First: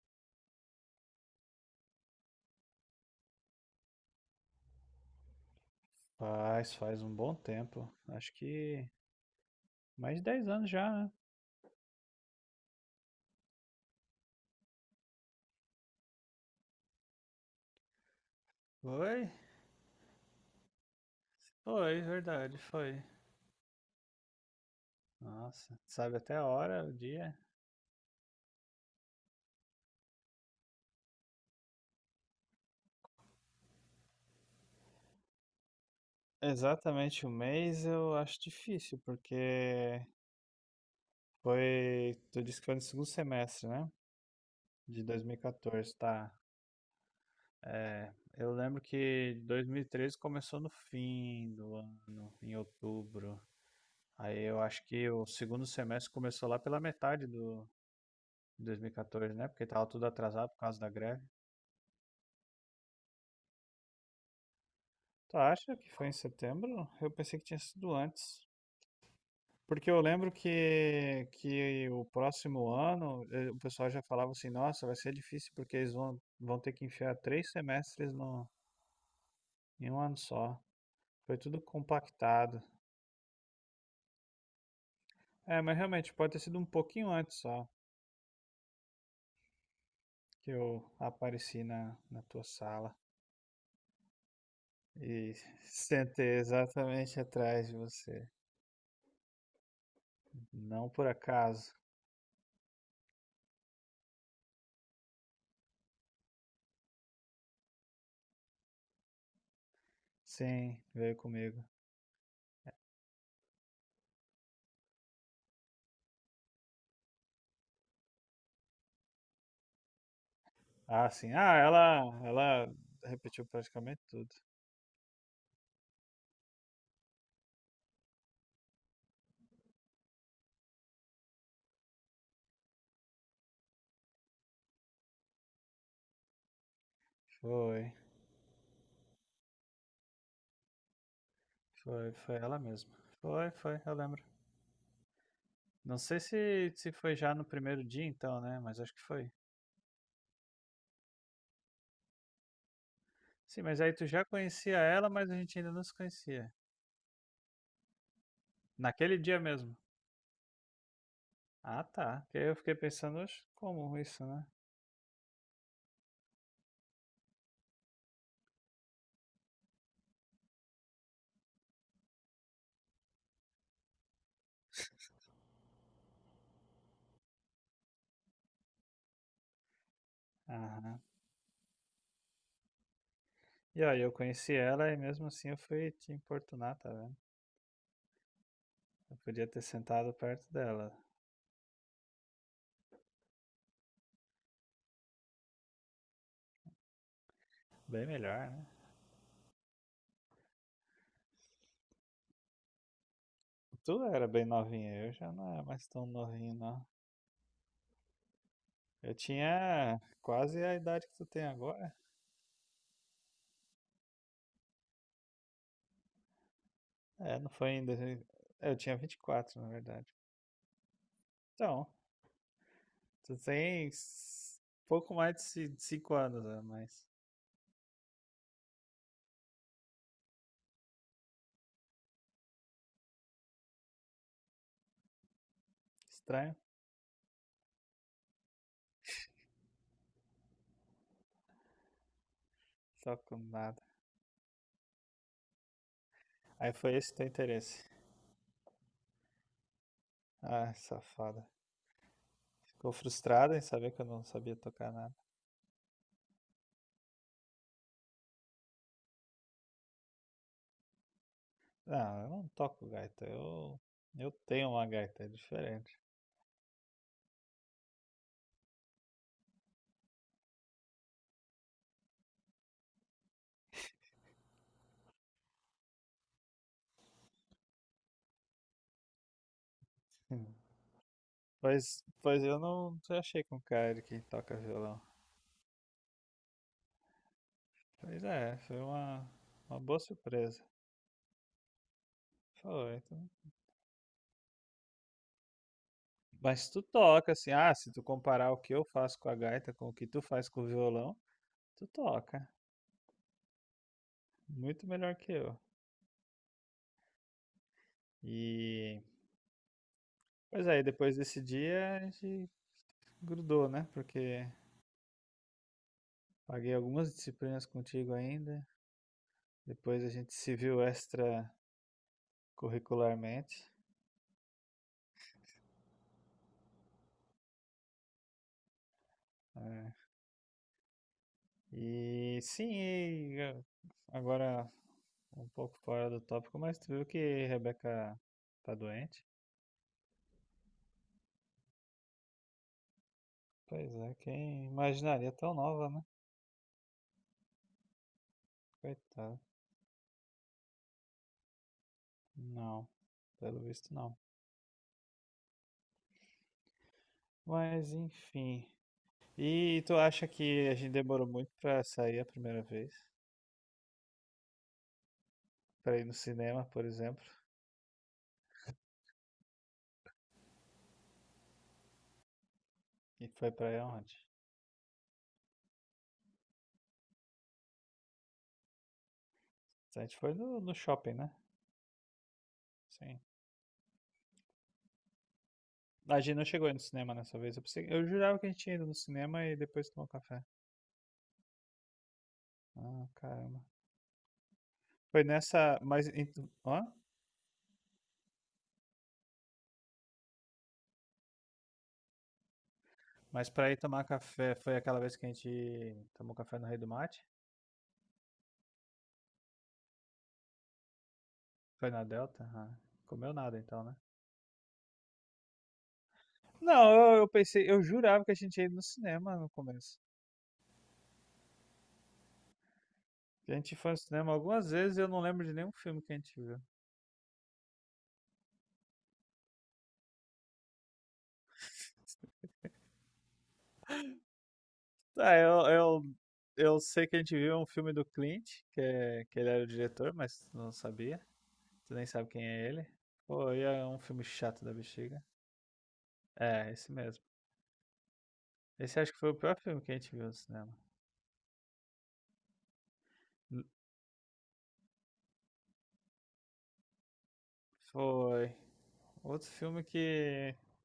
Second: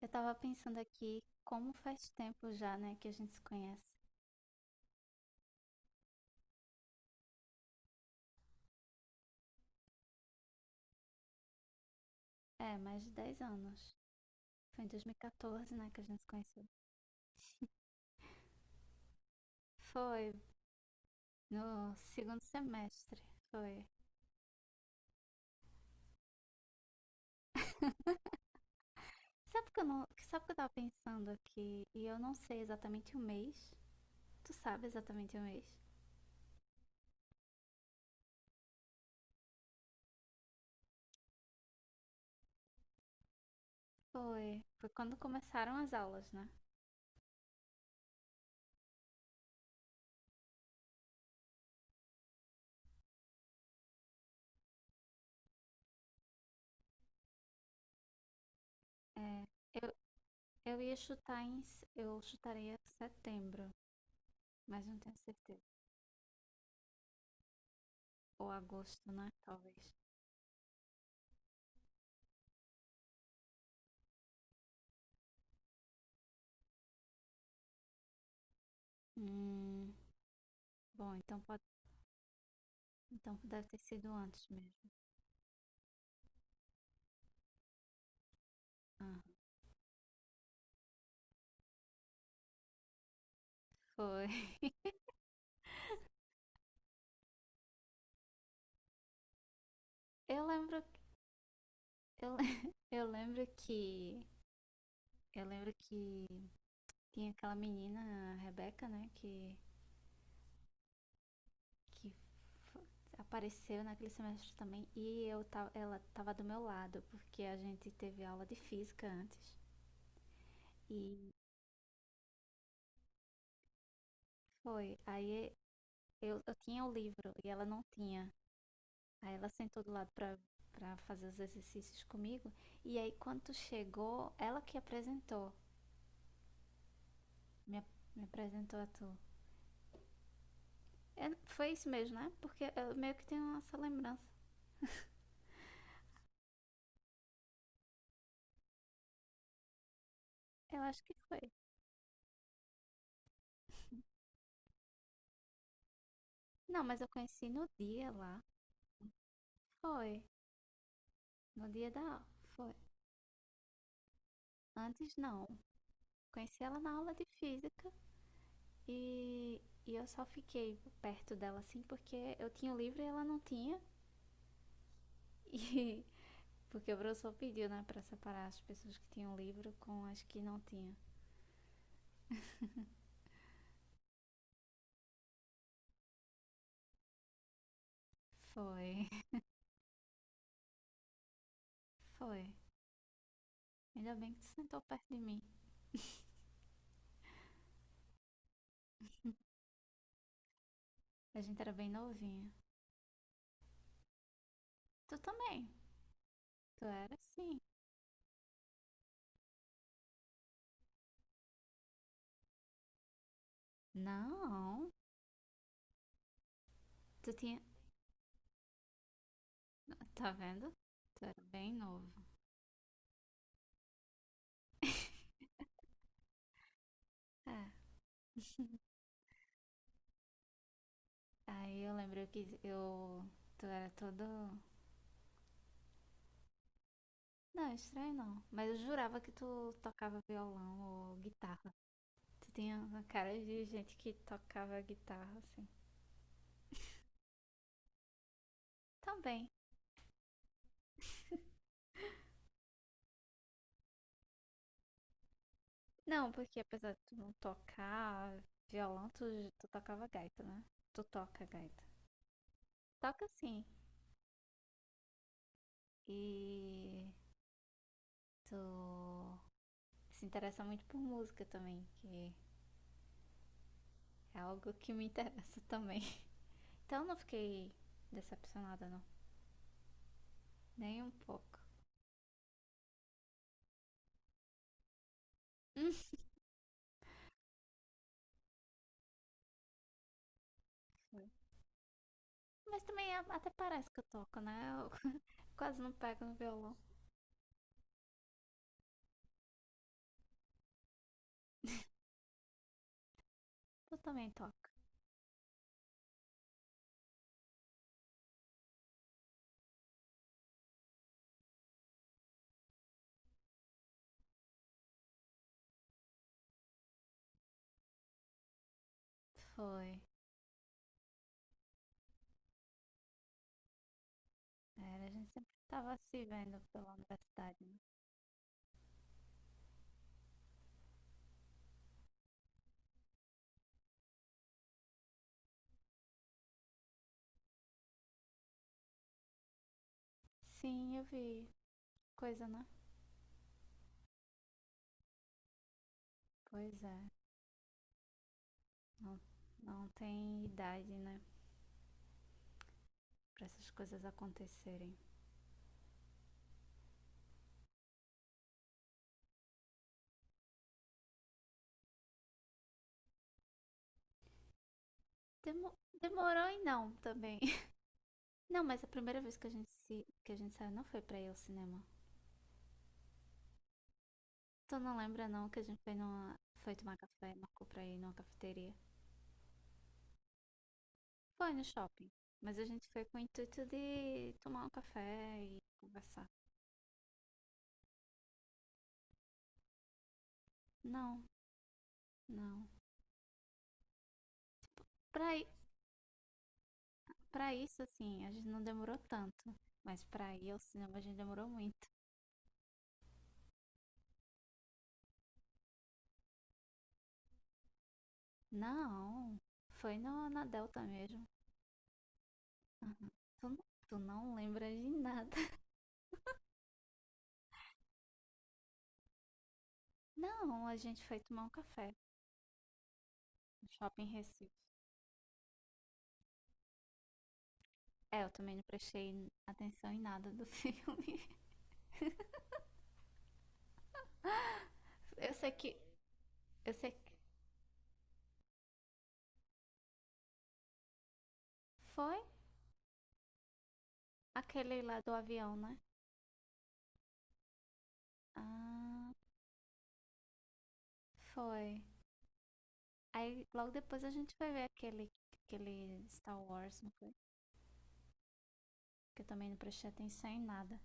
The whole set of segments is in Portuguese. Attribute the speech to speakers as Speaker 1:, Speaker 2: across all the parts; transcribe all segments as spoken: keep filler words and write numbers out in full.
Speaker 1: Eu tava pensando aqui como faz tempo já, né, que a gente se conhece.
Speaker 2: Faz, faz um bom tempo. Acho que mais de dez anos já, né?
Speaker 1: É, mais de dez anos. Foi em dois mil e quatorze, né, que a gente se conheceu.
Speaker 2: Foi?
Speaker 1: Foi no
Speaker 2: Foi,
Speaker 1: segundo
Speaker 2: verdade, foi.
Speaker 1: semestre. Foi.
Speaker 2: Nossa, sabe até a hora, o dia?
Speaker 1: Sabe que eu não, que- sabe que eu tava pensando aqui e eu não sei exatamente o mês. Tu sabe exatamente o mês?
Speaker 2: Exatamente o mês eu acho difícil, porque foi. Tu disse que foi no segundo semestre, né?
Speaker 1: Foi. Foi
Speaker 2: De
Speaker 1: quando começaram as
Speaker 2: dois mil e quatorze,
Speaker 1: aulas,
Speaker 2: tá.
Speaker 1: né?
Speaker 2: Eu lembro que dois mil e treze começou no fim do ano, em outubro. Aí eu acho que o segundo semestre começou lá pela metade do de dois mil e quatorze,
Speaker 1: É,
Speaker 2: né? Porque tava
Speaker 1: eu,
Speaker 2: tudo atrasado por causa
Speaker 1: eu
Speaker 2: da
Speaker 1: ia
Speaker 2: greve.
Speaker 1: chutar em, se- eu chutaria setembro, mas não tenho
Speaker 2: Tu
Speaker 1: certeza.
Speaker 2: acha que foi em setembro? Eu pensei que tinha sido antes.
Speaker 1: Ou agosto, né?
Speaker 2: Porque
Speaker 1: Talvez.
Speaker 2: eu lembro que, que o próximo ano eh, o pessoal já falava assim, nossa, vai ser difícil porque eles vão, vão ter que enfiar três semestres no, em
Speaker 1: Hum,
Speaker 2: um ano só.
Speaker 1: Bom,
Speaker 2: Foi
Speaker 1: então
Speaker 2: tudo
Speaker 1: pode
Speaker 2: compactado.
Speaker 1: Então, deve ter sido antes mesmo.
Speaker 2: É, mas realmente pode ter sido um pouquinho antes só
Speaker 1: Ah,
Speaker 2: que eu apareci na, na tua sala
Speaker 1: foi.
Speaker 2: e sentei exatamente atrás de você.
Speaker 1: Eu lembro,
Speaker 2: Não por acaso.
Speaker 1: eu, le- eu lembro que eu lembro que tinha aquela menina, a Rebeca, né, que
Speaker 2: Sim, veio comigo.
Speaker 1: que f- apareceu naquele semestre também e eu tava, ela tava do meu lado, porque a gente teve aula de física antes. E
Speaker 2: Ah, sim. Ah, ela, ela repetiu praticamente tudo.
Speaker 1: foi, aí eu, eu tinha o livro e ela não tinha. Aí ela sentou do lado pra para fazer os exercícios comigo. E aí, quando tu chegou, ela que apresentou. Me, ap-
Speaker 2: Foi,
Speaker 1: me apresentou a tu. É, foi isso
Speaker 2: foi,
Speaker 1: mesmo, né?
Speaker 2: foi ela
Speaker 1: Porque
Speaker 2: mesma.
Speaker 1: eu meio que
Speaker 2: Foi,
Speaker 1: tenho essa
Speaker 2: foi, eu lembro.
Speaker 1: lembrança.
Speaker 2: Não sei se, se foi já no primeiro dia então, né? Mas acho que foi.
Speaker 1: Eu acho que foi.
Speaker 2: Sim, mas aí tu já conhecia ela, mas a gente ainda não se conhecia.
Speaker 1: Não, mas eu conheci no dia lá.
Speaker 2: Naquele dia mesmo.
Speaker 1: Foi. No
Speaker 2: Ah,
Speaker 1: dia da
Speaker 2: tá.
Speaker 1: aula.
Speaker 2: Porque aí eu
Speaker 1: Foi.
Speaker 2: fiquei pensando, "Oxe, como isso, né?
Speaker 1: Antes não. Conheci ela na aula de física e, e eu só fiquei perto dela assim porque eu tinha o livro e ela não tinha. E porque o professor pediu, né, pra separar as pessoas que tinham livro com as que não tinham.
Speaker 2: Aham. E aí eu conheci ela e mesmo assim eu fui te importunar, tá vendo?
Speaker 1: Foi.
Speaker 2: Eu podia ter sentado perto dela.
Speaker 1: Foi. Ainda bem que tu sentou perto de mim.
Speaker 2: Bem melhor, né?
Speaker 1: A gente era bem novinha.
Speaker 2: Tu era bem novinha, eu
Speaker 1: Tu
Speaker 2: já não era
Speaker 1: também.
Speaker 2: mais tão novinho, não.
Speaker 1: Tu era assim.
Speaker 2: Eu tinha quase a idade que tu tem agora.
Speaker 1: Não. Tu
Speaker 2: É, não
Speaker 1: tinha.
Speaker 2: foi ainda. Eu tinha vinte e quatro, na verdade.
Speaker 1: Tá vendo? Tu era bem
Speaker 2: Então,
Speaker 1: novo.
Speaker 2: tu tem s- pouco mais de ci- de cinco anos a mais.
Speaker 1: É. Aí eu lembro que eu. Tu era todo.
Speaker 2: Estranho?
Speaker 1: Não, é estranho não. Mas eu jurava que tu tocava violão ou guitarra. Tu tinha uma
Speaker 2: Só
Speaker 1: cara
Speaker 2: com
Speaker 1: de
Speaker 2: nada.
Speaker 1: gente que tocava guitarra, assim.
Speaker 2: Aí foi esse teu interesse.
Speaker 1: Também.
Speaker 2: Ah, safada. Ficou frustrada em saber que eu não sabia tocar nada.
Speaker 1: Não, porque apesar de tu não tocar violão, tu, tu tocava gaita, né? Tu toca gaita.
Speaker 2: Não, eu não toco gaita.
Speaker 1: Toca sim.
Speaker 2: Eu, eu tenho uma gaita, é diferente.
Speaker 1: E tu se interessa muito por música também. Que É algo que me interessa também. Então não fiquei decepcionada, não. Nem um pouco.
Speaker 2: Pois, pois eu não te achei com cara de quem toca violão.
Speaker 1: Hum.
Speaker 2: Pois é, foi uma, uma boa surpresa.
Speaker 1: Mas
Speaker 2: Foi.
Speaker 1: também
Speaker 2: tu-
Speaker 1: até parece que eu toco, né? Eu quase não pego no
Speaker 2: Mas
Speaker 1: violão.
Speaker 2: tu toca, assim, ah, se tu comparar o que eu faço com a gaita com o que tu faz com o violão, tu toca.
Speaker 1: Tu também toca.
Speaker 2: Muito melhor que eu. E, pois aí, depois desse dia a gente grudou, né? Porque paguei algumas disciplinas contigo ainda.
Speaker 1: Foi.
Speaker 2: Depois a gente se viu extracurricularmente.
Speaker 1: Era, a gente sempre tava se vendo pela universidade, né?
Speaker 2: E sim, e eu- agora um pouco fora do tópico, mas tu viu que Rebeca tá doente?
Speaker 1: Sim, eu vi. Coisa, né?
Speaker 2: Pois é, quem imaginaria tão nova, né?
Speaker 1: Pois é. Não,
Speaker 2: Coitada.
Speaker 1: não tem idade, né?
Speaker 2: Não,
Speaker 1: Pra
Speaker 2: pelo
Speaker 1: essas
Speaker 2: visto
Speaker 1: coisas
Speaker 2: não.
Speaker 1: acontecerem.
Speaker 2: Mas enfim. E tu acha que a gente demorou muito pra sair a primeira vez?
Speaker 1: Demo-
Speaker 2: Pra ir no
Speaker 1: Demorou e
Speaker 2: cinema, por
Speaker 1: não
Speaker 2: exemplo?
Speaker 1: também. Não, mas a primeira vez que a gente se que a gente saiu não foi pra ir ao cinema.
Speaker 2: E foi pra onde?
Speaker 1: Tu não lembra não que a gente foi numa... foi tomar café, marcou pra ir numa cafeteria?
Speaker 2: A gente foi no, no shopping, né?
Speaker 1: Foi no shopping. Mas a gente foi com o
Speaker 2: Sim.
Speaker 1: intuito de tomar um café e
Speaker 2: A
Speaker 1: conversar.
Speaker 2: gente não chegou aí no cinema nessa vez. Eu, pensei- eu jurava que a gente tinha ido no cinema e depois tomou café.
Speaker 1: Não, não.
Speaker 2: Ah, caramba. Foi
Speaker 1: Pra, i-
Speaker 2: nessa. Mas, em- ó,
Speaker 1: pra isso, assim, a gente não demorou tanto. Mas pra ir ao cinema a gente demorou muito.
Speaker 2: mas pra ir tomar café, foi aquela vez que a gente tomou café no Rei do Mate?
Speaker 1: Não, foi no, na Delta mesmo.
Speaker 2: Foi na Delta? Ah, comeu
Speaker 1: Tu, não-
Speaker 2: nada então, né?
Speaker 1: tu não lembra de nada.
Speaker 2: Não, eu, eu pensei, eu jurava que a gente ia ir no cinema no começo.
Speaker 1: Não, a gente foi tomar um café
Speaker 2: Que a
Speaker 1: no
Speaker 2: gente foi no
Speaker 1: Shopping
Speaker 2: cinema
Speaker 1: Recife.
Speaker 2: algumas vezes e eu não lembro de nenhum filme que a gente viu.
Speaker 1: É, eu também não prestei atenção em nada do filme. Eu
Speaker 2: Tá,
Speaker 1: sei
Speaker 2: eu,
Speaker 1: que.
Speaker 2: eu,
Speaker 1: Eu
Speaker 2: eu
Speaker 1: sei
Speaker 2: sei
Speaker 1: que.
Speaker 2: que a gente viu um filme do Clint, que, é, que ele era o diretor, mas tu não sabia. Tu nem
Speaker 1: Foi?
Speaker 2: sabe quem é ele. Pô, e é um filme chato da
Speaker 1: Aquele lá do
Speaker 2: bexiga.
Speaker 1: avião, né?
Speaker 2: É, esse mesmo. Esse
Speaker 1: Ah,
Speaker 2: acho que foi o pior filme que a gente viu no cinema.
Speaker 1: foi. Aí
Speaker 2: N-
Speaker 1: logo depois a gente vai ver aquele, aquele Star Wars, não foi?
Speaker 2: Foi.
Speaker 1: Que eu também
Speaker 2: Outro
Speaker 1: não
Speaker 2: filme
Speaker 1: prestei atenção em
Speaker 2: que.
Speaker 1: nada.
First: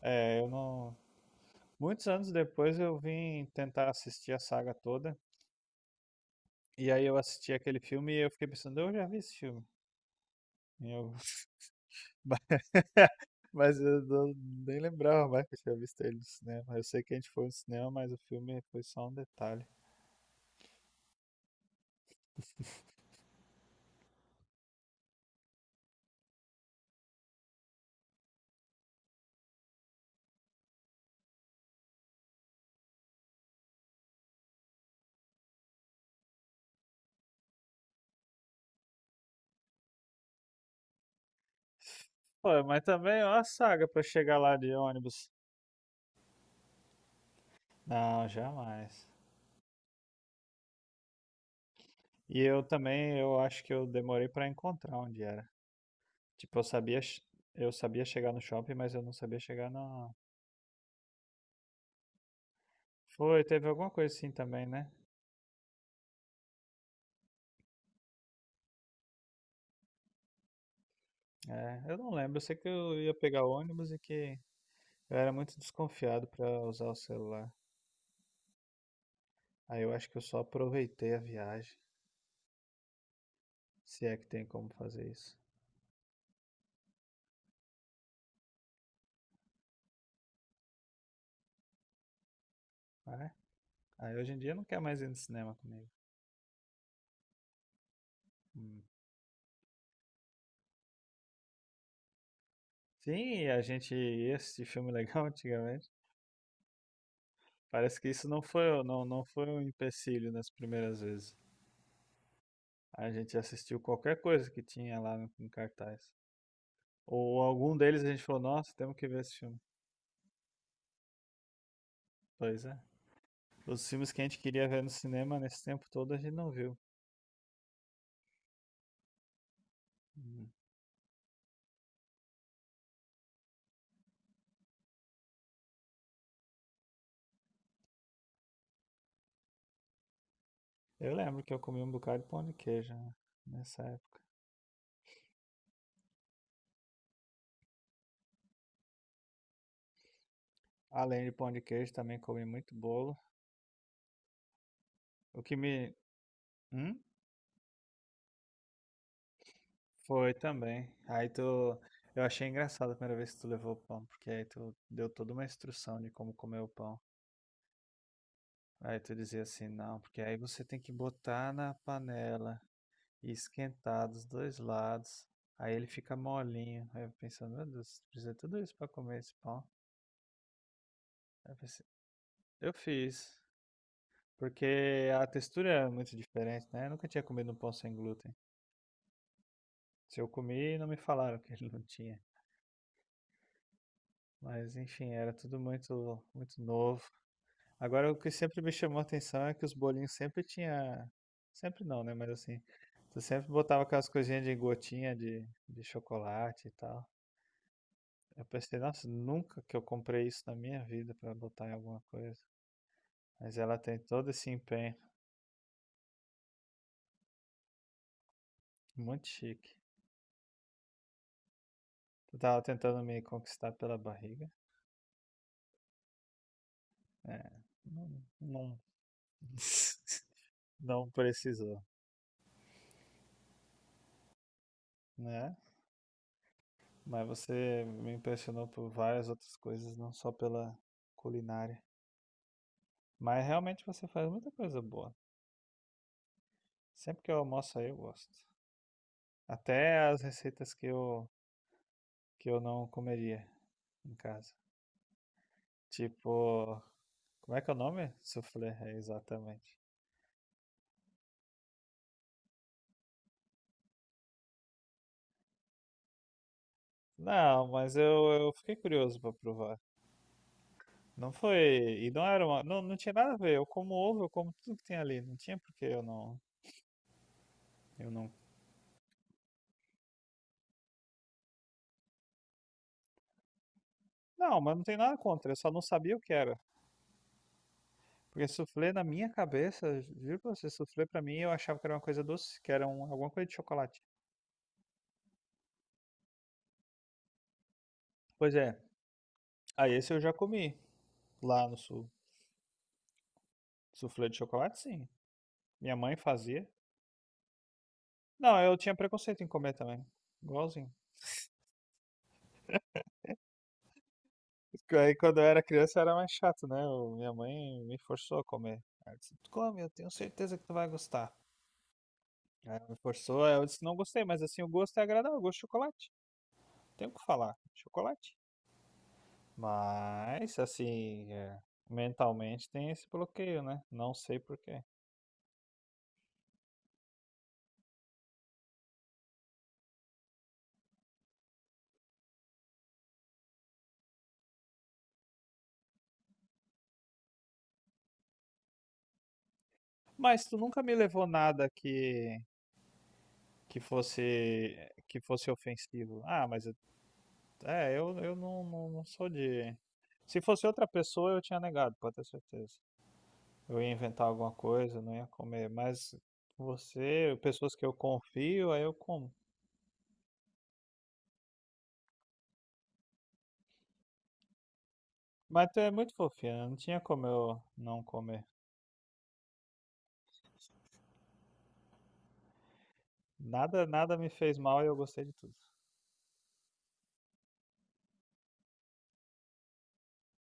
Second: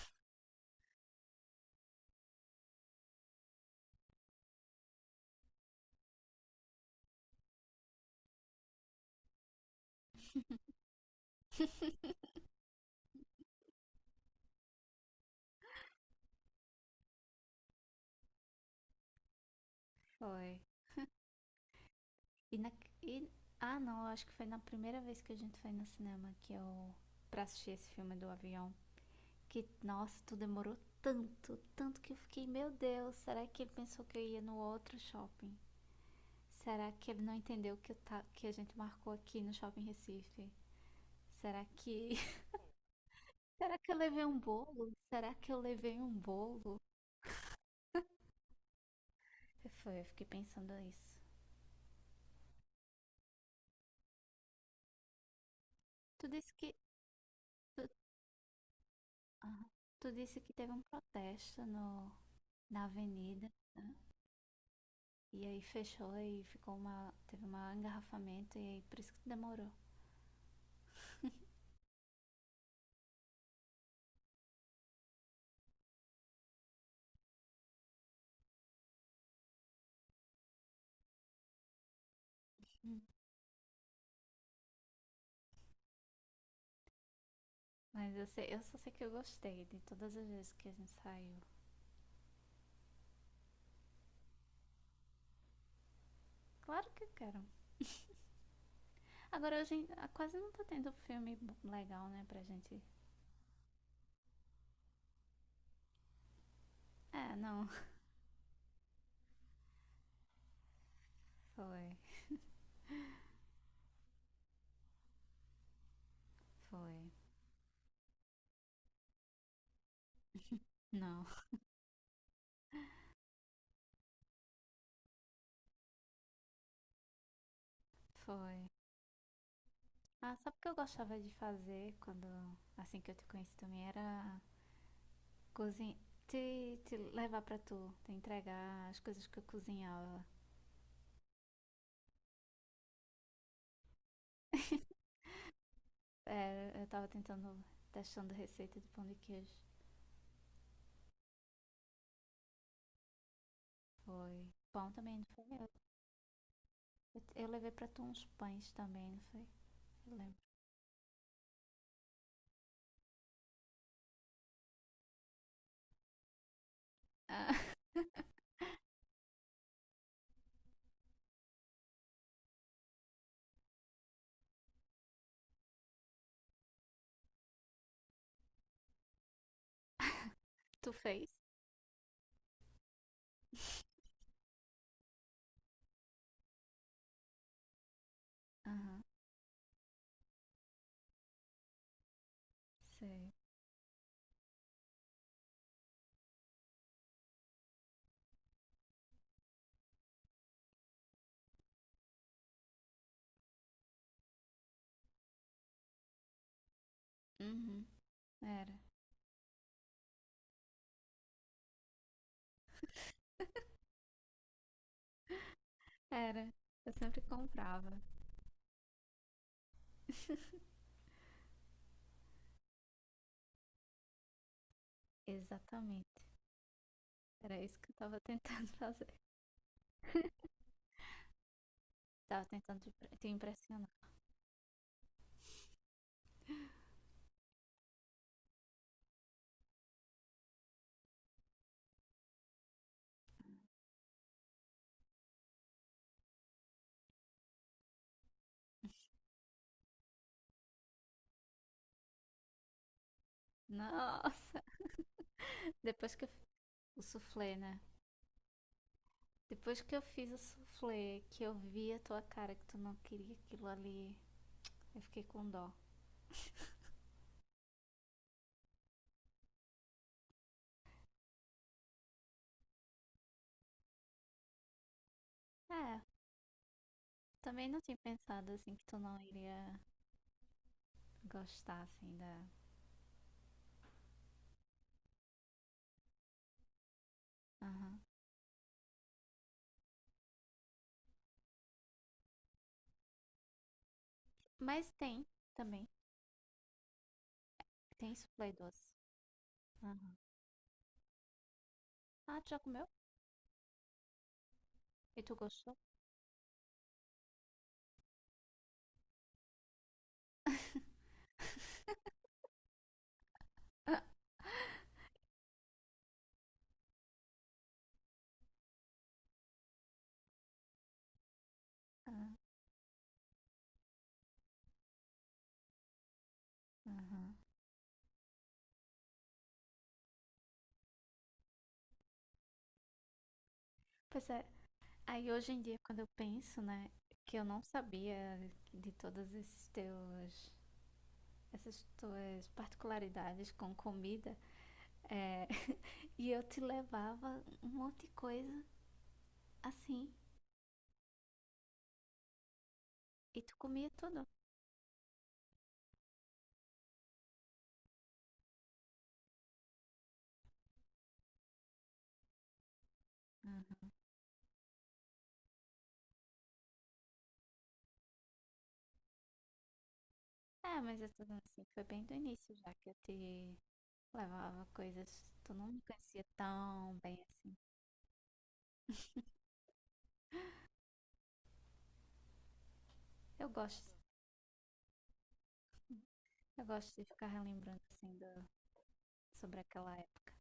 Speaker 2: É, eu não. Muitos anos depois eu vim tentar assistir a saga toda. E aí eu assisti aquele filme e eu fiquei pensando, eu já vi esse filme. E eu- ba- Mas eu não- nem lembrava mais que eu tinha visto ele no cinema. Eu sei que a gente foi no cinema, mas o filme foi só um detalhe.
Speaker 1: Foi. E na. E, ah, não, eu acho que foi na primeira vez que a gente foi no cinema que eu. Pra assistir esse filme do avião. Que, nossa, tu demorou tanto, tanto que eu fiquei, meu Deus, será que ele pensou que eu ia no outro shopping? Será que ele não entendeu que, eu ta- que a gente marcou aqui no Shopping Recife? Será que
Speaker 2: Pô, mas também é uma
Speaker 1: Será
Speaker 2: saga
Speaker 1: que eu
Speaker 2: pra
Speaker 1: levei um
Speaker 2: chegar lá de
Speaker 1: bolo?
Speaker 2: ônibus.
Speaker 1: Será que eu levei um bolo?
Speaker 2: Não, jamais.
Speaker 1: E Foi, eu fiquei pensando isso.
Speaker 2: E eu também, eu acho que eu demorei pra encontrar onde era.
Speaker 1: Tu disse
Speaker 2: Tipo, eu
Speaker 1: que.
Speaker 2: sabia, che- eu
Speaker 1: Tu,
Speaker 2: sabia chegar no shopping, mas eu não sabia
Speaker 1: ah,
Speaker 2: chegar na...
Speaker 1: tu disse que teve um protesto no, na
Speaker 2: Foi,
Speaker 1: avenida.
Speaker 2: teve alguma coisa assim também, né?
Speaker 1: E aí fechou e ficou uma. Teve um engarrafamento e aí por isso que tu demorou.
Speaker 2: É, eu não lembro, eu sei que eu ia pegar o ônibus e que... Eu era muito desconfiado para usar o celular. Aí eu acho que eu só aproveitei a viagem,
Speaker 1: Hum.
Speaker 2: se é que tem como fazer isso.
Speaker 1: Mas eu sei, eu só sei que eu gostei de todas as vezes que a gente saiu.
Speaker 2: Ah, aí hoje em dia não quer mais ir no cinema comigo.
Speaker 1: Claro que eu quero.
Speaker 2: Hum.
Speaker 1: Agora hoje em- ah, quase não tá tendo filme bo- legal, né, pra gente.
Speaker 2: Sim, a gente ia assistir filme legal antigamente.
Speaker 1: É, não.
Speaker 2: Parece que isso não foi, o- não, não foi um empecilho nas primeiras vezes.
Speaker 1: Foi.
Speaker 2: A gente assistiu qualquer coisa que tinha lá no, em cartaz.
Speaker 1: Foi.
Speaker 2: Ou algum deles a gente falou, nossa, temos que ver esse filme.
Speaker 1: Não.
Speaker 2: Pois é. Os filmes que a gente queria ver no cinema nesse tempo todo a gente não viu.
Speaker 1: Foi. Ah,
Speaker 2: Hum.
Speaker 1: sabe o que eu gostava de fazer quando, assim que eu te conheci também, era cozinhar, te, te levar pra tu, te entregar as coisas que eu cozinhava.
Speaker 2: Eu lembro que eu comi um bocado de pão de queijo né, nessa época.
Speaker 1: É, eu tava tentando, testando receita de pão de queijo.
Speaker 2: Além de pão de queijo, também comi muito bolo.
Speaker 1: Foi. Pão também, não
Speaker 2: O
Speaker 1: foi?
Speaker 2: que
Speaker 1: Eu,
Speaker 2: me. Hum?
Speaker 1: eu, eu levei pra tu uns pães também, não foi? Eu
Speaker 2: Foi
Speaker 1: lembro.
Speaker 2: também. Aí tu. Eu achei engraçado a primeira vez que tu levou o pão, porque aí tu deu toda uma instrução de como comer o pão.
Speaker 1: Ah,
Speaker 2: Aí tu dizia assim, não, porque aí você tem que botar na panela e esquentar dos dois lados. Aí ele fica molinho. Aí eu pensando, meu Deus, precisa de tudo isso pra comer esse pão.
Speaker 1: tu fez?
Speaker 2: Aí eu pensei, eu fiz. Porque a textura é muito diferente, né? Eu nunca tinha comido um pão sem glúten.
Speaker 1: Aham,
Speaker 2: Se eu comi, não me falaram que ele não tinha.
Speaker 1: sei.
Speaker 2: Mas enfim, era tudo muito, muito novo. Agora, o que sempre me chamou a atenção é que os bolinhos sempre tinha, sempre não, né? Mas assim, tu sempre botava aquelas coisinhas de gotinha de, de chocolate e tal.
Speaker 1: Uhum,
Speaker 2: Eu
Speaker 1: era.
Speaker 2: pensei, nossa, nunca que eu comprei isso na minha vida pra botar em alguma coisa. Mas ela tem todo esse empenho,
Speaker 1: Era. Eu sempre comprava.
Speaker 2: muito chique. Tu tava tentando me conquistar pela barriga?
Speaker 1: Exatamente.
Speaker 2: É,
Speaker 1: Era isso que eu tava
Speaker 2: não,
Speaker 1: tentando
Speaker 2: não,
Speaker 1: fazer.
Speaker 2: não precisou,
Speaker 1: Tava tentando te te impressionar.
Speaker 2: né? Mas você me impressionou por várias outras coisas, não só pela culinária. Mas realmente você faz muita coisa boa. Sempre que eu almoço aí, eu gosto. Até as receitas que eu, que eu não comeria em casa.
Speaker 1: Nossa, depois que eu fiz
Speaker 2: Tipo,
Speaker 1: o soufflé,
Speaker 2: como é que é o
Speaker 1: né?
Speaker 2: nome? Soufflé, é, exatamente.
Speaker 1: Depois que eu fiz o soufflé, que eu vi a tua cara que tu não queria aquilo ali, eu fiquei com dó.
Speaker 2: Não, mas eu, eu fiquei curioso pra provar. Não foi. E não era uma. Não, não tinha nada a ver. Eu como ovo, eu como tudo que tem ali. Não tinha por que
Speaker 1: É,
Speaker 2: eu não,
Speaker 1: também não tinha
Speaker 2: Eu não.
Speaker 1: pensado assim que tu não iria gostar assim da.
Speaker 2: Não, mas não tem nada contra, eu só não sabia o que era.
Speaker 1: Aham.
Speaker 2: Porque soufflé na minha cabeça, juro pra você, soufflé pra mim eu achava que era uma coisa doce, que era um, alguma coisa de chocolate.
Speaker 1: Mas tem também. Tem soufflé
Speaker 2: Pois é,
Speaker 1: doce.
Speaker 2: aí esse
Speaker 1: Aham.
Speaker 2: eu já comi lá no sul.
Speaker 1: Ah, tu já comeu?
Speaker 2: Soufflé de chocolate, sim.
Speaker 1: E tu gostou?
Speaker 2: Minha mãe fazia. Não, eu tinha preconceito em comer também. Igualzinho.
Speaker 1: Ah,
Speaker 2: Aí quando eu era criança era mais chato, né? Eu- minha mãe me forçou a comer. Ela disse, come, eu tenho certeza que tu vai gostar.
Speaker 1: ah,
Speaker 2: Aí ela me forçou, aí eu disse, não gostei, mas assim, o gosto é agradável, o gosto de chocolate. Tem o que
Speaker 1: aham.
Speaker 2: falar, chocolate. Mas, assim, é, mentalmente tem esse bloqueio, né? Não
Speaker 1: Pois
Speaker 2: sei
Speaker 1: é.
Speaker 2: por quê.
Speaker 1: Aí hoje em dia, quando eu penso, né, que eu não sabia de todos esses teus essas tuas particularidades com comida. é, e eu te levava um monte de coisa assim
Speaker 2: Mas tu nunca me levou nada que,
Speaker 1: e tu
Speaker 2: que
Speaker 1: comia
Speaker 2: fosse
Speaker 1: tudo.
Speaker 2: eh, que fosse ofensivo. Ah, mas eu- é, eu, eu não, não, não sou de. Se fosse outra pessoa, eu tinha negado, pode ter certeza. Eu
Speaker 1: Uhum.
Speaker 2: ia inventar alguma coisa, não ia comer. Mas você, pessoas que eu confio, aí eu como.
Speaker 1: É, mas é tudo assim, foi bem do início já que eu te levava coisas, tu não
Speaker 2: Mas tu
Speaker 1: me
Speaker 2: é muito
Speaker 1: conhecia
Speaker 2: fofinha, não
Speaker 1: tão
Speaker 2: tinha
Speaker 1: bem
Speaker 2: como
Speaker 1: assim.
Speaker 2: eu não comer.
Speaker 1: Eu
Speaker 2: Nada,
Speaker 1: gosto,
Speaker 2: nada me fez mal e eu gostei de tudo.
Speaker 1: eu gosto de ficar relembrando assim do- sobre aquela época.